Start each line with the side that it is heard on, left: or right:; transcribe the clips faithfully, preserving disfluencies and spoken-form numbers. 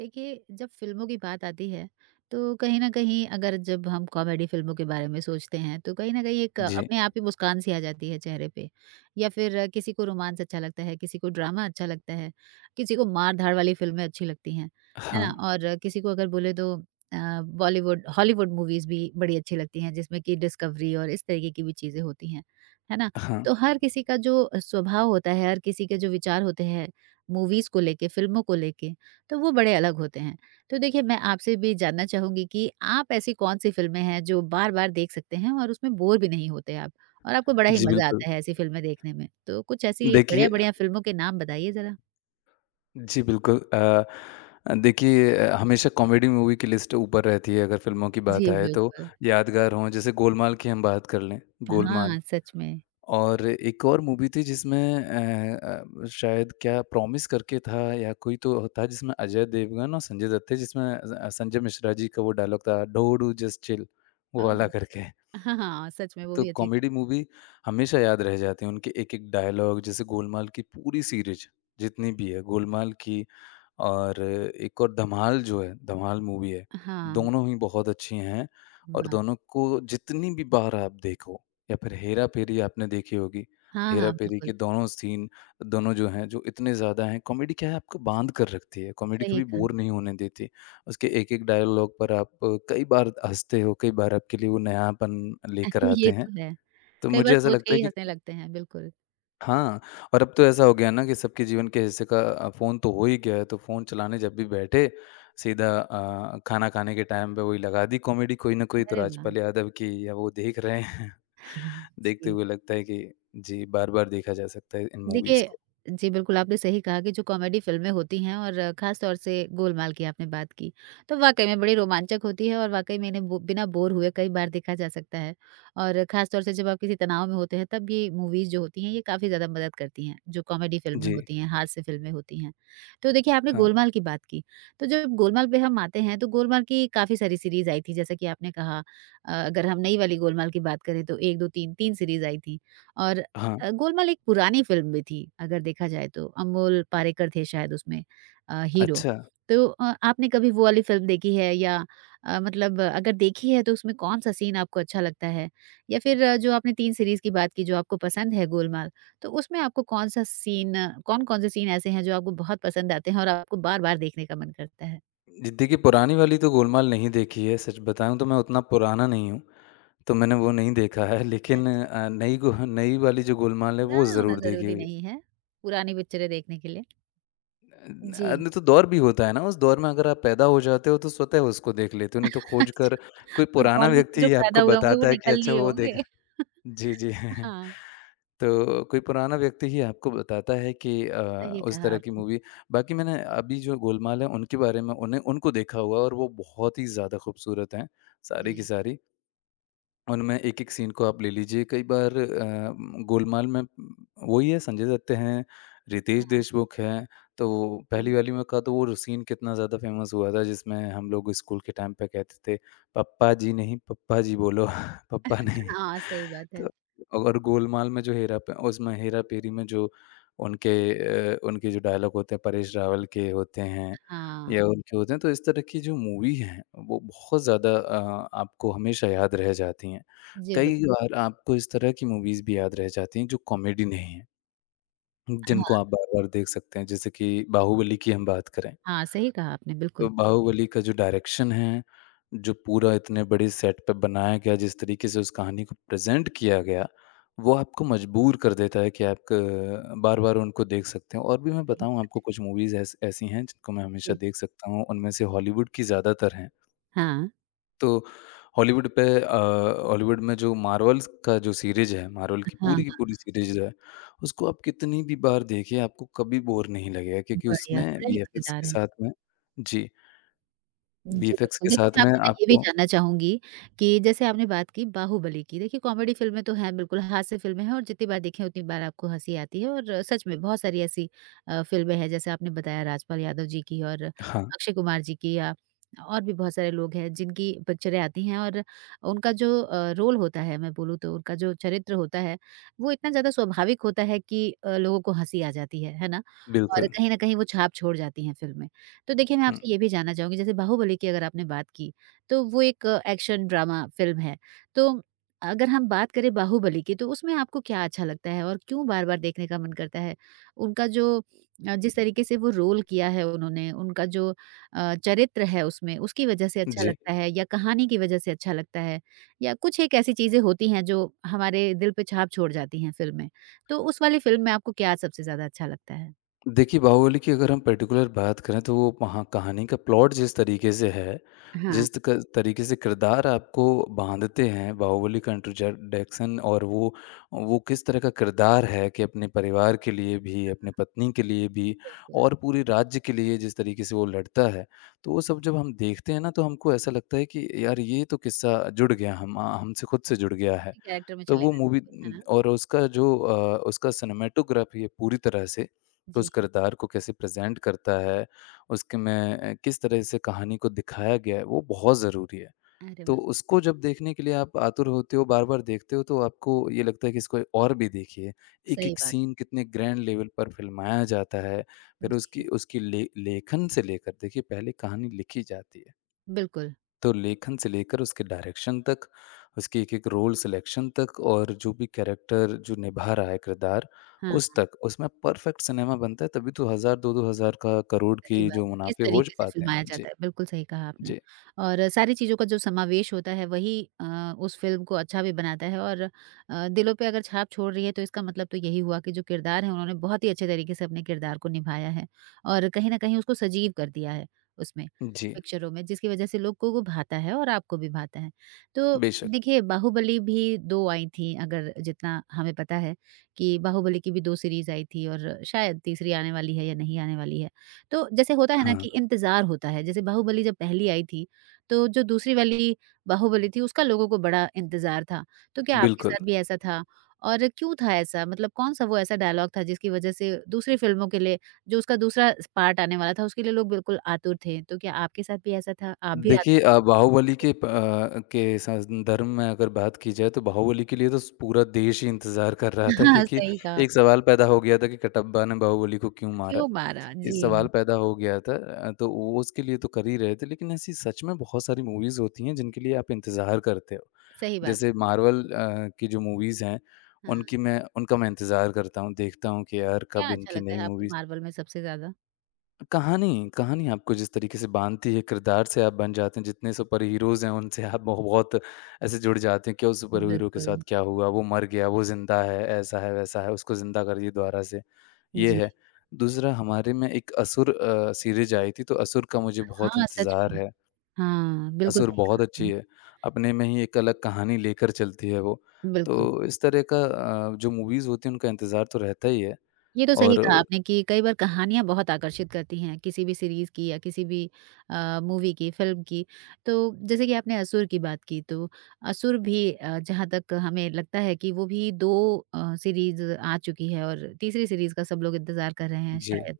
right: देखिए, जब फ़िल्मों की बात आती है, तो कहीं न कहीं अगर जब हम कॉमेडी फ़िल्मों के बारे में सोचते हैं, तो कहीं न कहीं एक
left: जी,
right: अपने आप ही मुस्कान-सी आ जाती है चेहरे पे। या फिर किसी को रोमांस अच्छा लगता है, किसी को ड्रामा अच्छा लगता है, किसी को मार-धाड़ वाली फ़िल्में अच्छी लगती हैं, है ना?
left: हाँ,
right: और किसी को अगर बोले तो अ, बॉलीवुड हॉलीवुड मूवीज़ भी बड़ी अच्छी लगती हैं, जिसमें कि डिस्कवरी और इस तरीके की भी चीज़ें होती हैं, है ना?
left: हाँ।
right: तो हर किसी का जो स्वभाव होता है, हर किसी के जो विचार होते हैं मूवीज़ को लेके, फ़िल्मों को लेके तो वो बड़े अलग होते हैं। तो देखिए मैं आपसे भी जानना चाहूँगी कि आप ऐसी कौन-सी फ़िल्में हैं जो बार-बार देख सकते हैं और उसमें बोर भी नहीं होते आप? और आपको बड़ा ही
left: जी,
right: मज़ा
left: बिल्कुल।
right: आता है ऐसी फ़िल्में देखने में? तो कुछ ऐसी
left: देखिए
right: बढ़िया-बढ़िया फ़िल्मों के नाम बताइए ज़रा।
left: जी, बिल्कुल अ, देखिए अ, हमेशा कॉमेडी मूवी की लिस्ट ऊपर रहती है अगर फ़िल्मों की बात
right: जी,
left: आए तो,
right: बिल्कुल।
left: यादगार हों जैसे गोलमाल की हम बात कर लें, गोलमाल
right: हाँ, सच में।
left: और एक और मूवी थी जिसमें अ अ, शायद क्या प्रॉमिस करके था या कोई तो था जिसमें अजय देवगन और संजय दत्त थे जिसमें अ, संजय मिश्रा जी का वो डायलॉग था, "ढो डू जस्ट चिल" वो वाला
right: ओह!
left: करके।
right: हाँ, हाँ, सच में वो
left: तो
right: भी अच्छी थी।
left: कॉमेडी मूवी हमेशा याद रह जाती है, उनके एक-एक डायलॉग जैसे गोलमाल की पूरी सीरीज़ जितनी भी है, गोलमाल की और एक और धमाल जो है, धमाल मूवी है,
right: हाँ,
left: दोनों ही बहुत अच्छी हैं और
right: वाह!
left: दोनों को जितनी भी बार आप देखो या फिर हेरा-फेरी आपने देखी होगी,
right: हाँ, हाँ,
left: हेरा-फेरी
right: बिल्कुल।
left: के दोनों सीन दोनों जो हैं, जो इतने ज़्यादा हैं, कॉमेडी क्या है आपको बाँध कर रखती है, कॉमेडी
right: सही
left: कभी
right: कहा।
left: बोर नहीं होने देती। उसके एक-एक डायलॉग पर आप कई बार हँसते हो, कई बार आपके लिए वो नयापन लेकर
right: ये
left: आते हैं।
right: तो है।
left: तो
right: कई बार
left: मुझे ऐसा
right: सोच के
left: लगता है
right: ही
left: कि
right: हँसने लगते हैं, बिल्कुल।
left: हाँ, और अब तो ऐसा हो गया ना कि सबके जीवन के हिस्से का अ, फ़ोन तो हो ही गया है, तो फ़ोन चलाने जब भी बैठे, सीधा अ, खाना खाने के टाइम पे वही लगा दी कॉमेडी कोई ना कोई, तो
right: अरे वाह!
left: राजपाल यादव की या वो देख रहे हैं। देखते
right: जी।
left: हुए लगता है कि जी, बार-बार देखा जा सकता है इन मूवीज़
right: देखिए,
left: को।
right: जी बिल्कुल, आपने सही कहा कि जो कॉमेडी फ़िल्में होती हैं और ख़ास तौर से गोलमाल की आपने बात की, तो वाक़ई में बड़ी रोमांचक होती है और वाक़ई में इन्हें बो बिना बोर हुए कई बार देखा जा सकता है और ख़ास तौर से जब आप किसी तनाव में होते हैं, तब ये मूवीज़ जो होती हैं, ये काफ़ी ज़्यादा मदद करती हैं, जो कॉमेडी फ़िल्में
left: जी,
right: होती हैं, हास्य फ़िल्में होती हैं। तो देखिए, आपने
left: हाँ,
right: गोलमाल की बात की, तो जब गोलमाल पे हम आते हैं, तो गोलमाल की काफ़ी सारी सीरीज़ आई थी, जैसा कि आपने कहा अ, अगर हम नई वाली गोलमाल की बात करें, तो एक, दो, तीन, तीन सीरीज़ आई थी और
left: हाँ।
right: अ, गोलमाल एक पुरानी फ़िल्म भी थी, अगर देखा जाए तो। अमोल पालेकर थे शायद उसमें अ, हीरो।
left: अच्छा,
right: तो अ, आपने कभी वो वाली फ़िल्म देखी है या अ, मतलब अ, अगर देखी है तो उसमें कौन-सा सीन आपको अच्छा लगता है? या फिर अ, जो आपने तीन सीरीज़ की बात की जो आपको पसंद है गोलमाल, तो उसमें आपको कौन-सा सीन कौन-कौन से सीन ऐसे हैं जो आपको बहुत पसंद आते हैं और आपको बार-बार देखने का मन करता है?
left: जी देखिए पुरानी वाली तो गोलमाल नहीं देखी है, सच बताऊँ तो मैं उतना पुराना नहीं हूँ, तो मैंने वो नहीं देखा है लेकिन
right: अच्छा,
left: अ, नई गो नई वाली जो गोलमाल है, वो
right: पुराना होना
left: ज़रूर देखी
right: ज़रूरी
left: हुई है।
right: नहीं है, पुरानी पिक्चरें देखने के लिए। जी।
left: अ, नहीं तो दौर भी होता है ना, उस दौर में अगर आप पैदा हो जाते हो तो स्वतः उसको देख लेते हो, नहीं तो खोज कर
right: अच्छा,
left: कोई
right: उस
left: पुराना
right: दौर में कुछ
left: व्यक्ति
right: जो
left: ही
right: पैदा
left: आपको
right: हुए होंगे वो
left: बताता है कि
right: निकल
left: अच्छा
right: लिए
left: वो
right: होंगे।
left: देखा जी, जी।
right: हाँ,
left: तो कोई पुराना व्यक्ति ही आपको बताता है कि अ,
right: सही
left: उस
right: कहा
left: तरह की
right: आपने।
left: मूवी बाकी मैंने अभी जो गोलमाल है उनके बारे में उन्हें उनको देखा हुआ है और वो बहुत ही ज़्यादा खूबसूरत हैं, सारी
right: जी।
left: की सारी। उनमें एक-एक सीन को आप ले लीजिए, कई बार अ, गोलमाल में वही है संजय दत्त हैं, रितेश
right: हाँ,
left: देशमुख हैं, तो
right: जी।
left: पहली वाली में का तो वो सीन कितना ज़्यादा फ़ेमस हुआ था जिसमें हम लोग स्कूल के टाइम पे कहते थे, "पप्पा जी नहीं, पप्पा जी बोलो, पप्पा नहीं।"
right: हाँ, सही बात है।
left: तो और गोलमाल में जो हेरा प उसमें हेरा-फेरी में जो उनके अ, उनके जो डायलॉग होते हैं, परेश रावल के होते हैं
right: हाँ,
left: या उनके होते हैं, तो इस तरह की जो मूवी हैं, वो बहुत ज़्यादा अ, आपको हमेशा याद रह जाती हैं।
right: जी बिल
left: कई बार आपको इस तरह की मूवीज़ भी याद रह जाती हैं, जो कॉमेडी नहीं हैं, जिनको
right: हाँ,
left: आप बार-बार देख सकते हैं। जैसे कि बाहुबली की हम बात करें,
right: हाँ, सही कहा आपने
left: अ,
right: बिल्कुल,
left: बाहुबली का जो डायरेक्शन है, जो पूरा इतने बड़े सेट पे बनाया गया, जिस तरीके से उस कहानी को प्रेज़ेंट किया गया, वो आपको मजबूर कर देता है कि आप अ, बार-बार उनको देख सकते हैं और भी मैं
right: सही
left: बताऊँ
right: बात।
left: आपको कुछ मूवीज़ ऐस ऐसी हैं जिनको मैं
right: जी।
left: हमेशा देख सकता हूँ, उनमें से हॉलीवुड की ज़्यादातर हैं।
right: हाँ,
left: तो हॉलीवुड पे अ, हॉलीवुड में जो मार्वल्स का जो सीरीज़ है, मार्वल की
right: हाँ, हाँ,
left: पूरी की पूरी सीरीज़ है, उसको आप कितनी भी बार देखिए, आपको कभी बोर नहीं लगेगा क्योंकि
right: बढ़िया,
left: उसमें
right: बड़ा ही
left: वीएफएक्स
right: मज़ेदार
left: के
right: है।
left: साथ में जी।
right: जी,
left: वीएफएक्स
right: बिल्कुल।
left: के
right: देखिए,
left: साथ
right: मैं
left: में
right: आपसे ना ये भी
left: आपको
right: जानना चाहूँगी कि जैसे आपने बात की बाहुबली की, देखिए कॉमेडी फ़िल्में तो हैं बिल्कुल, हास्य फ़िल्में हैं और जितनी बार देखें उतनी बार आपको हँसी आती है और सच में बहुत सारी ऐसी अ, फ़िल्में हैं जैसे आपने बताया राजपाल यादव जी की और
left: हाँ,
right: अक्षय कुमार जी की या और भी बहुत सारे लोग हैं जिनकी पिक्चरें आती हैं और उनका जो अ, रोल होता है मैं बोलूँ तो उनका जो चरित्र होता है, वो इतना ज़्यादा स्वाभाविक होता है कि अ, लोगों को हँसी आ जाती है, है ना? और
left: बिल्कुल।
right: कहीं न कहीं वो छाप छोड़ जाती हैं फ़िल्में। तो देखिए, मैं
left: हुँ,
right: आपसे ये भी जानना चाहूँगी जैसे बाहुबली की अगर आपने बात की, तो वो एक एक्शन ड्रामा फ़िल्म है। तो अगर हम बात करें बाहुबली की तो उसमें आपको क्या अच्छा लगता है और क्यों बार-बार देखने का मन करता है? उनका जो अ, जिस तरीके से वो रोल किया है उन्होंने, उनका जो अ, चरित्र है उसमें, उसकी वज़ह से अच्छा
left: जी।
right: लगता है या कहानी की वज़ह से अच्छा लगता है? या कुछ एक ऐसी चीज़ें होती हैं जो हमारे दिल पे छाप छोड़ जाती हैं फ़िल्म में। तो उस वाली फ़िल्म में आपको क्या सबसे ज़्यादा अच्छा लगता है?
left: देखिए, बाहुबली की अगर हम पर्टिकुलर बात करें तो वो वहाँ कहानी का प्लॉट जिस तरीके से है,
right: हाँ।
left: जिस क तरीके से किरदार आपको बाँधते हैं बाहुबली का इंट्रोडक्शन और वो वो किस तरह का किरदार है कि अपने परिवार के लिए भी, अपने पत्नी के लिए भी
right: बिल्कुल।
left: और पूरे राज्य के लिए जिस तरीके से वो लड़ता है, तो वो सब जब हम देखते हैं ना तो हमको ऐसा लगता है कि यार ये तो किस्सा जुड़ गया हम हमसे खुद से जुड़ गया है।
right: उसी कैरेक्टर में
left: तो
right: चले
left: वो मूवी
right: गए, है ना?
left: और उसका जो अ, उसका सिनेमैटोग्राफी है पूरी तरह से तो उस
right: जी,
left: किरदार को कैसे प्रेज़ेंट करता है, उसके में अ, किस तरह से कहानी को दिखाया गया है, वो बहुत ज़रूरी है।
right: अरे
left: तो
right: वाह!
left: उसको जब देखने के लिए आप आतुर होते हो, बार-बार देखते हो तो आपको ये लगता है कि इसको और भी देखिए।
right: सही
left: एक-एक
right: बात।
left: सीन कितने ग्रैंड लेवल पर फ़िल्माया जाता है, फिर उसकी
right: जी,
left: उसकी ले लेखन से लेकर देखिए पहले कहानी लिखी जाती है।
right: बिल्कुल,
left: तो लेखन से लेकर उसके डायरेक्शन तक, उसकी एक-एक रोल सिलेक्शन तक और जो भी कैरेक्टर जो निभा रहा है किरदार,
right: हाँ।
left: उस तक, उसमें परफेक्ट सिनेमा बनता है तभी तो एक हज़ार दो-दो हज़ार का करोड़
right: सही
left: के
right: बात
left: जो
right: है, किस
left: मुनाफ़े हो ज
right: तरीके से
left: पाते हैं।
right: फ़िल्माया
left: जी,
right: जाता है, बिल्कुल सही कहा आपने।
left: जी,
right: और सारी चीज़ों का जो समावेश होता है वही अ, उस फ़िल्म को अच्छा भी बनाता है और अ, दिलों पे अगर छाप छोड़ रही है तो इसका मतलब तो यही हुआ कि जो किरदार है उन्होंने बहुत ही अच्छे तरीके से अपने किरदार को निभाया है और कहीं न कहीं उसको सजीव कर दिया है उसमें,
left: जी।
right: पिक्चरों में जिसकी वज़ह से लोग को वो भाता है और आपको भी भाता है। तो
left: बेशक।
right: देखिए बाहुबली भी दो आई थी अगर जितना हमें पता है कि बाहुबली की भी दो सीरीज़ आई थी और शायद तीसरी आने वाली है या नहीं आने वाली है। तो जैसे होता है ना
left: हाँ,
right: कि इंतज़ार होता है, जैसे बाहुबली जब पहली आई थी, तो जो दूसरी वाली बाहुबली थी उसका लोगों को बड़ा इंतज़ार था। तो क्या आपके
left: बिल्कुल।
right: साथ भी ऐसा था? और क्यों था ऐसा? मतलब कौन-सा वो ऐसा डायलॉग था जिसकी वज़ह से दूसरी फ़िल्मों के लिए जो उसका दूसरा स पार्ट आने वाला था उसके लिए लोग बिल्कुल आतुर थे। तो क्या आपके साथ भी ऐसा था? आप भी
left: देखिए अ,
right: आतुर थे?
left: बाहुबली के प अ, के संदर्भ में अगर बात की जाए तो बाहुबली के लिए तो स पूरा देश ही इंतज़ार कर रहा था
right: हाँ,
left: क्योंकि
right: सही कहा।
left: एक सवाल पैदा हो गया था कि कटप्पा ने बाहुबली को क्यों मारा?
right: क्यों मारा?
left: ये
right: जी,
left: सवाल पैदा हो गया था अ, तो वो उसके लिए तो कर ही रहे थे लेकिन ऐसी सच में बहुत सारी मूवीज़ होती हैं जिनके लिए आप इंतज़ार करते हो।
right: सही बात
left: जैसे
right: है।
left: मार्वल अ, की जो मूवीज़ हैं
right: हाँ,
left: उनकी मैं उनका मैं इंतज़ार करता हूँ, देखता हूँ कि यार
right: क्या
left: कब
right: अच्छा
left: इनकी
right: लगता
left: नई
right: है आपको
left: मूवी
right: मार्वल में सबसे ज़्यादा?
left: कहानी कहानी आपको जिस तरीके से बाँधती है, किरदार से आप बन जाते हैं, जितने सुपर हीरोज़ हैं उनसे आप बहु बहुत ऐसे जुड़ जाते हैं कि उस सुपर हीरो के साथ
right: बिल्कुल,
left: क्या हुआ, वो मर गया, वो ज़िंदा है, ऐसा है, वैसा है, उसको ज़िंदा कर दिए दोबारा से, ये
right: जी।
left: है। दूसरा हमारे में एक असुर अ, सीरीज़ आई थी, तो असुर का मुझे बहुत
right: हाँ, सच
left: इंतज़ार
right: में।
left: है,
right: हाँ, बिल्कुल
left: असुर
right: सही कहा
left: बहुत अच्छी
right: आपने।
left: है, अपने में ही एक अलग कहानी लेकर चलती है वो। तो
right: बिल्कुल।
left: इस तरह का अ, जो मूवीज़ होती हैं उनका इंतज़ार तो रहता ही है
right: ये तो सही
left: और
right: कहा आपने कि कई बार कहानियाँ बहुत आकर्षित करती हैं, किसी भी सीरीज़ की या किसी भी अ, मूवी की, फ़िल्म की। तो जैसे कि आपने असुर की बात की, तो असुर भी अ, जहाँ तक हमें लगता है कि वो भी दो अ, सीरीज़ आ चुकी है और तीसरी सीरीज़ का सब लोग इंतज़ार कर रहे हैं
left: जी,
right: शायद।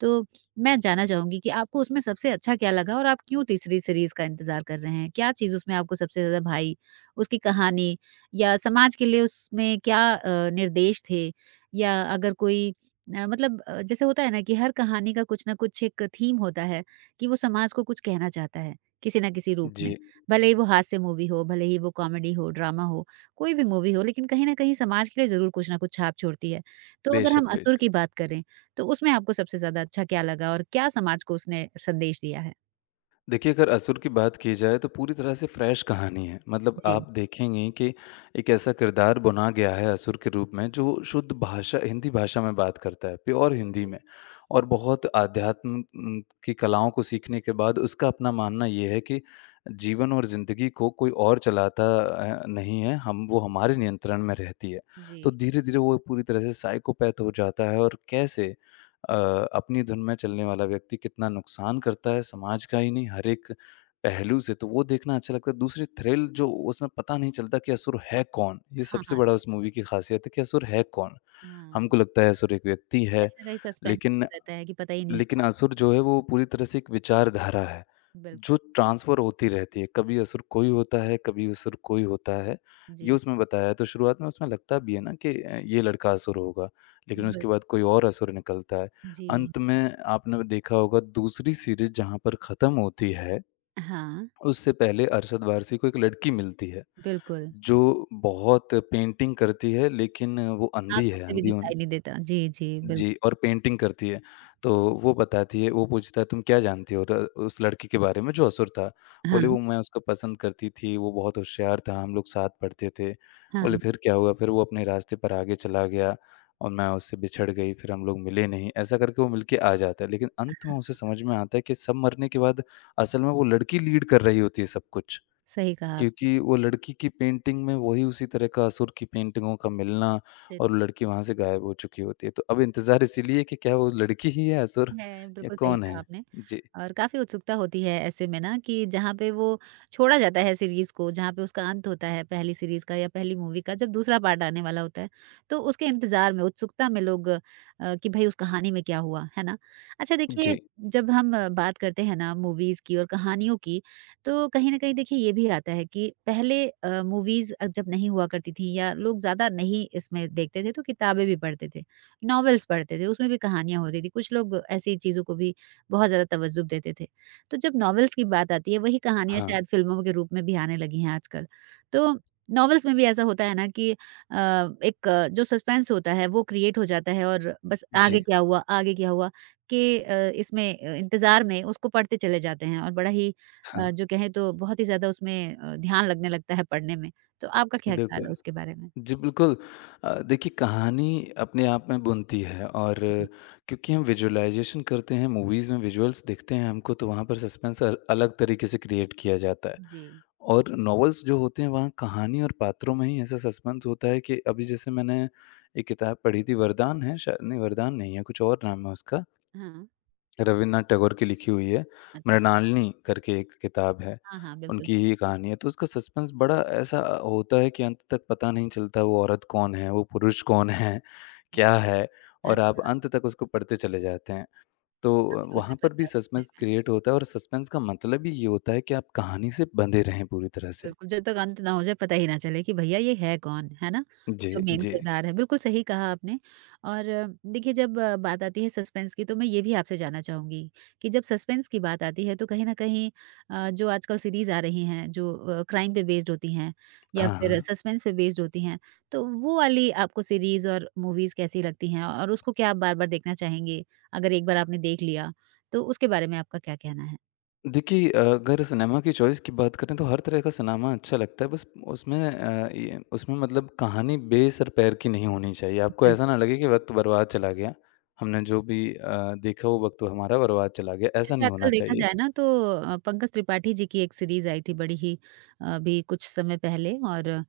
right: तो मैं जानना चाहूँगी कि आपको उसमें सबसे अच्छा क्या लगा और आप क्यों तीसरी सीरीज़ का इंतज़ार कर रहे हैं? क्या चीज़ उसमें आपको सबसे ज़्यादा भाई? उसकी कहानी या समाज के लिए उसमें क्या अ, निर्देश थे? या अगर कोई अ, मतलब अ, जैसे होता है ना कि हर कहानी का कुछ ना कुछ एक थीम होता है कि वो समाज को कुछ कहना चाहता है किसी ना किसी रूप में
left: जी,
right: भले ही वो हास्य मूवी हो भले ही वो कॉमेडी हो ड्रामा हो कोई भी मूवी हो लेकिन कहीं ना कहीं समाज के लिए जरूर कुछ ना कुछ छाप छोड़ती है तो अगर हम
left: बेशक,
right: असुर
left: बेशक।
right: की बात करें तो उसमें आपको सबसे ज्यादा अच्छा क्या लगा और क्या समाज को उसने संदेश दिया है।
left: देखिए, अगर असुर की बात की जाए तो पूरी तरह से फ्रेश कहानी है। मतलब
right: जी।
left: आप देखेंगे कि एक ऐसा किरदार बुना गया है असुर के रूप में जो शुद्ध भाषा हिंदी भाषा में बात करता है, प्योर हिंदी में और बहुत आध्यात्म उम, की कलाओं को सीखने के बाद उसका अपना मानना ये है कि जीवन और ज़िंदगी को कोई और चलाता अ, नहीं है, हम वो हमारे नियंत्रण में रहती है।
right: जी।
left: तो धीरे-धीरे वो पूरी तरह से साइकोपैथ हो जाता है और कैसे अ, अपनी धुन में चलने वाला व्यक्ति कितना नुकसान करता है समाज का ही नहीं हर एक पहलू से तो वो देखना अच्छा लगता है। दूसरी थ्रिल जो उसमें पता नहीं चलता कि असुर है कौन? ये
right: हाँ,
left: सबसे
right: हाँ,
left: बड़ा उस
right: सच-।
left: मूवी की ख़ासियत है कि असुर है कौन?
right: हाँ,
left: हमको लगता है असुर एक व्यक्ति है,
right: कहीं ना कहीं सस्पेंस
left: लेकिन
right: तो रहता है कि पता ही नहीं
left: लेकिन
right: कौन।
left: असुर जो है वो पूरी तरह से एक विचारधारा है, जो
right: बिल्कुल।
left: ट्रांसफ़र होती रहती है, कभी असुर कोई होता है, कभी असुर कोई होता है, ये
right: जी।
left: उसमें बताया है। तो शुरुआत में उसमें लगता भी है ना कि अ, ये लड़का असुर होगा, लेकिन उसके
right: बिल्कुल।
left: बाद कोई और असुर निकलता है।
right: जी।
left: अंत में आपने देखा होगा दूसरी सीरीज़ जहाँ पर ख़त्म होती है,
right: हाँ,
left: उससे पहले अरशद वारसी को एक लड़की मिलती है,
right: बिल्कुल,
left: जो बहुत पेंटिंग करती है लेकिन वो अंधी
right: आँखों
left: है,
right: से भी
left: अंधी होने
right: दिखाई नहीं देता। जी, जी, बिल्कुल।
left: जी, और पेंटिंग करती है। तो वो बताती है वो पूछता है तुम क्या जानती हो? तो उस लड़की के बारे में जो असुर था।
right: हाँ,
left: बोली वो मैं उसको पसंद करती थी, वो बहुत होशियार था, हम लोग साथ पढ़ते थे।
right: हाँ,
left: बोले फिर क्या हुआ? फिर वो अपने रास्ते पर आगे चला गया और मैं उससे बिछड़ गई, फिर हम लोग मिले नहीं। ऐसा करके वो मिलके आ जाता है, लेकिन अंत में उसे समझ में आता है कि सब मरने के बाद असल में वो लड़की लीड कर रही होती है सब कुछ।
right: सही कहा आप।
left: क्योंकि वो लड़की की पेंटिंग में वही उसी तरह का असुर की पेंटिंगों का मिलना
right: जी।
left: और वो लड़की वहाँ से गायब हो चुकी होती है। तो अब इंतज़ार इसीलिए कि क्या वो लड़की ही है असुर
right: है,
left: या
right: बिल्कुल सही
left: कौन
right: कहा
left: है?
right: आपने।
left: जी।
right: और काफ़ी उत्सुकता होती है ऐसे में ना कि जहाँ पे वो छोड़ा जाता है सीरीज़ को, जहाँ पे उसका अंत होता है पहली सीरीज़ का या पहली मूवी का, जब दूसरा पार्ट आने वाला होता है, तो उसके इंतज़ार में, उत्सुकता में लोग अ, कि भई उस कहानी में क्या हुआ, है ना? अच्छा देखिए,
left: जी।
right: जब हम अ, बात करते हैं ना मूवीज़ की और कहानियों की, तो कहीं न कहीं देखिए ये भी आता है कि पहले अ, मूवीज़ अ, जब नहीं हुआ करती थी या लोग ज़्यादा नहीं इसमें देखते थे, तो किताबें भी पढ़ते थे। नॉवेल्स पढ़ते थे, उसमें भी कहानियाँ होती थी, कुछ लोग ऐसी चीज़ों को भी बहुत ज़्यादा तवज्जुह देते थे। तो जब नॉवेल्स की बात आती है, वही कहानियाँ
left: हाँ।
right: शायद फ़िल्मों के रूप में भी आने लगी हैं आजकल। तो नॉवेल्स में भी ऐसा होता है ना कि अ, एक अ, जो सस्पेंस होता है, वो क्रिएट हो जाता है और बस आगे
left: जी।
right: क्या हुआ, आगे क्या हुआ के अ, इसमें अ, इंतज़ार में उसको पढ़ते चले जाते हैं और बड़ा ही अ,
left: हाँ।
right: जो कहें तो बहुत ही ज़्यादा उसमें अ, ध्यान लगने लगता है पढ़ने में। तो आपका क्या ख़्याल है
left: बिल्कुल।
right: उसके बारे में?
left: जी, बिल्कुल। अ, देखिए कहानी अपने आप में बुनती है और
right: जी।
left: क्योंकि हम विज़ुअलाइज़ेशन करते हैं, मूवीज़ में विज़ुअल्स दिखते हैं हमको तो वहाँ पर सस्पेंस अ, अलग तरीके से क्रिएट किया जाता है।
right: जी।
left: और नॉवेल्स जो होते हैं वहाँ कहानी और पात्रों में ही ऐसा सस्पेंस होता है कि अभी जैसे मैंने एक किताब पढ़ी थी वरदान है शायद नहीं वरदान नहीं है, कुछ और नाम है उसका।
right: हाँ,
left: रवीन्द्रनाथ टैगोर की लिखी हुई है,
right: अच्छा।
left: मृणालिनी करके एक किताब है,
right: हाँ, हाँ, बिल्कुल।
left: उनकी ही कहानी है। तो उसका सस्पेंस बड़ा ऐसा होता है कि अंत तक पता नहीं चलता वो औरत कौन है, वो पुरुष कौन है, क्या है और आप
right: अच्छा,
left: अंत तक उसको पढ़ते चले जाते हैं। तो
right: काफ़ी
left: वहाँ
right: रोचक लग
left: पर
right: रहा
left: भी
right: है
left: सस्पेंस
right: सुनने में।
left: क्रिएट होता है और सस्पेंस का मतलब ही ये होता है कि आप कहानी से बंधे रहें पूरी तरह से।
right: बिल्कुल, जब तक अंत ना हो जाए पता ही ना चले कि भैया ये है कौन, है ना?
left: जी,
right: जो मेन
left: जी।
right: किरदार है, बिल्कुल सही कहा आपने। और अ, देखिए जब अ, बात आती है सस्पेंस की तो मैं ये भी आपसे जानना चाहूँगी कि जब सस्पेंस की बात आती है तो कहीं न कहीं अ, जो आजकल सीरीज़ आ रही हैं जो अ, क्राइम पे बेस्ड होती हैं या
left: हाँ,
right: फिर
left: हाँ।
right: सस्पेंस पे बेस्ड होती हैं, तो वो वाली आपको सीरीज़ और मूवीज़ कैसी लगती हैं? और उसको क्या आप बार-बार देखना चाहेंगे? अगर एक बार आपने देख लिया, तो उसके बारे में आपका क्या कहना है?
left: देखिए अ, अगर सिनेमा की चॉइस की बात करें तो हर तरह का सिनेमा अच्छा लगता है बस उसमें अ, ये उसमें मतलब कहानी बेसर पैर की नहीं होनी चाहिए। आपको
right: बिल्कुल,
left: ऐसा ना लगे कि वक़्त बर्बाद चला गया। हमने जो भी अ, देखा वो वक़्त हमारा बर्बाद चला गया, ऐसा
right: जैसे
left: नहीं
right: आजकल
left: होना
right: देखा
left: चाहिए।
right: जाए ना तो अ, पंकज त्रिपाठी जी की एक सीरीज़ आई थी बड़ी ही अ, अभी कुछ समय पहले और अ,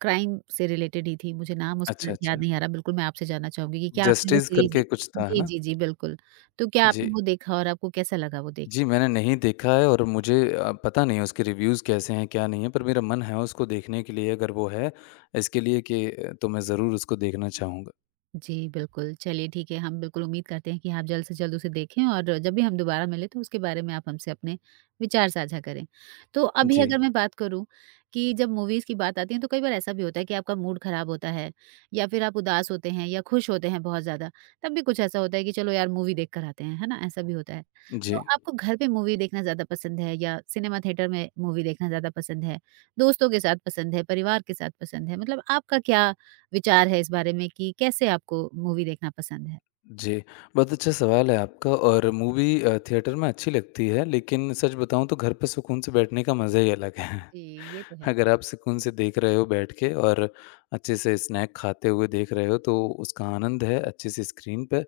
right: क्राइम से रिलेटेड ही थी, मुझे नाम उसका
left: अच्छा,
right: याद
left: अच्छा।
right: नहीं आ रहा। बिल्कुल मैं आपसे जानना चाहूँगी कि क्या आपने वो
left: जस्टिस
right: सीरीज़
left: करके
right: देखी?
left: कुछ था, है
right: जी,
left: ना?
right: जी, जी, बिल्कुल। तो क्या
left: जी।
right: आपने वो देखा और आपको कैसा लगा वो देख।
left: जी, मैंने नहीं देखा है और मुझे अ, पता नहीं है उसके रिव्यूज़ कैसे हैं, क्या नहीं है पर मेरा मन है उसको देखने के लिए अगर वो है इसके लिए कि अ, तो मैं ज़रूर उसको देखना चाहूँगा।
right: जी, बिल्कुल। चलिए ठीक है, हम बिल्कुल उम्मीद करते हैं कि आप जल्द से जल्द उसे देखें और जब भी हम दोबारा मिलें तो उसके बारे में आप हमसे अपने विचार साझा करें। तो अभी जी। अगर
left: जी,
right: मैं बात करूँ कि जब मूवीज़ की बात आती है तो कई बार ऐसा भी होता है कि आपका मूड ख़राब होता है या फिर आप उदास होते हैं या खुश होते हैं बहुत ज़्यादा, तब भी कुछ ऐसा होता है कि चलो यार मूवी देख कर आते हैं, है ना? ऐसा भी होता है। तो
left: जी।
right: आपको घर पे मूवी देखना ज़्यादा पसंद है या सिनेमा थिएटर में मूवी देखना ज़्यादा पसंद है? दोस्तों के साथ पसंद है, परिवार के साथ पसंद है? मतलब आपका क्या विचार है इस बारे में कि कैसे आपको मूवी देखना पसंद है?
left: जी, बहुत अच्छा सवाल है आपका और मूवी अ, थिएटर में अच्छी लगती है, लेकिन सच बताऊँ तो घर पे सुकून से बैठने का मज़ा ही अलग है।
right: जी, ये तो है।
left: अगर आप सुकून से देख रहे हो बैठ के और अच्छे से स्नैक खाते हुए देख रहे हो, तो उसका आनंद है अच्छे से स्क्रीन पे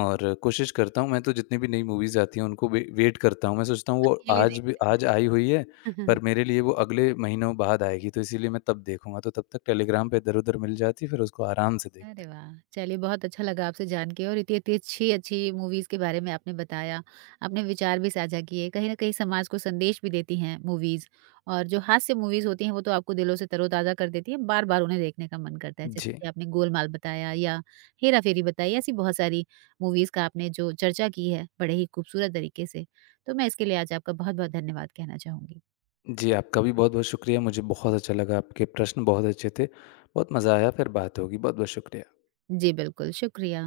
left: और कोशिश करता हूँ मैं तो जितनी भी नई मूवीज़ आती हैं, उनको वे वेट करता हूँ। मैं सोचता हूँ वो
right: अकेले
left: आज भी
right: देख।
left: आज आई हुई है, पर मेरे लिए वो अगले महीनों बाद आएगी, तो इसीलिए मैं तब देखूँगा, तो तब तक टेलीग्राम पे इधर-उधर मिल जाती है, फिर उसको आराम से
right: अरे
left: देखते हैं।
right: वाह! चलिए बहुत अच्छा लगा आपसे जान के और इतनी-इतनी अच्छी-अच्छी मूवीज़ के बारे में आपने बताया। आपने विचार भी साझा किए, कहीं न कहीं समाज को संदेश भी देती हैं मूवीज़ और जो हास्य मूवीज़ होती हैं वो तो आपको दिलों से तरोताज़ा कर देती हैं, बार-बार उन्हें देखने का मन करता है। जैसे
left: जी।
right: कि आपने गोलमाल बताया या हेरा-फेरी बताई, ऐसी बहुत सारी मूवीज़ का आपने जो चर्चा की है बड़े ही खूबसूरत तरीके से। तो मैं इसके लिए आज आपका बहुत-बहुत धन्यवाद कहना चाहूँगी।
left: जी, आपका भी बहुत-बहुत शुक्रिया। मुझे बहुत अच्छा लगा, आपके प्रश्न बहुत अच्छे थे। बहुत मज़ा आया, फिर बात होगी। बहुत-बहुत शुक्रिया।
right: जी बिल्कुल, शुक्रिया।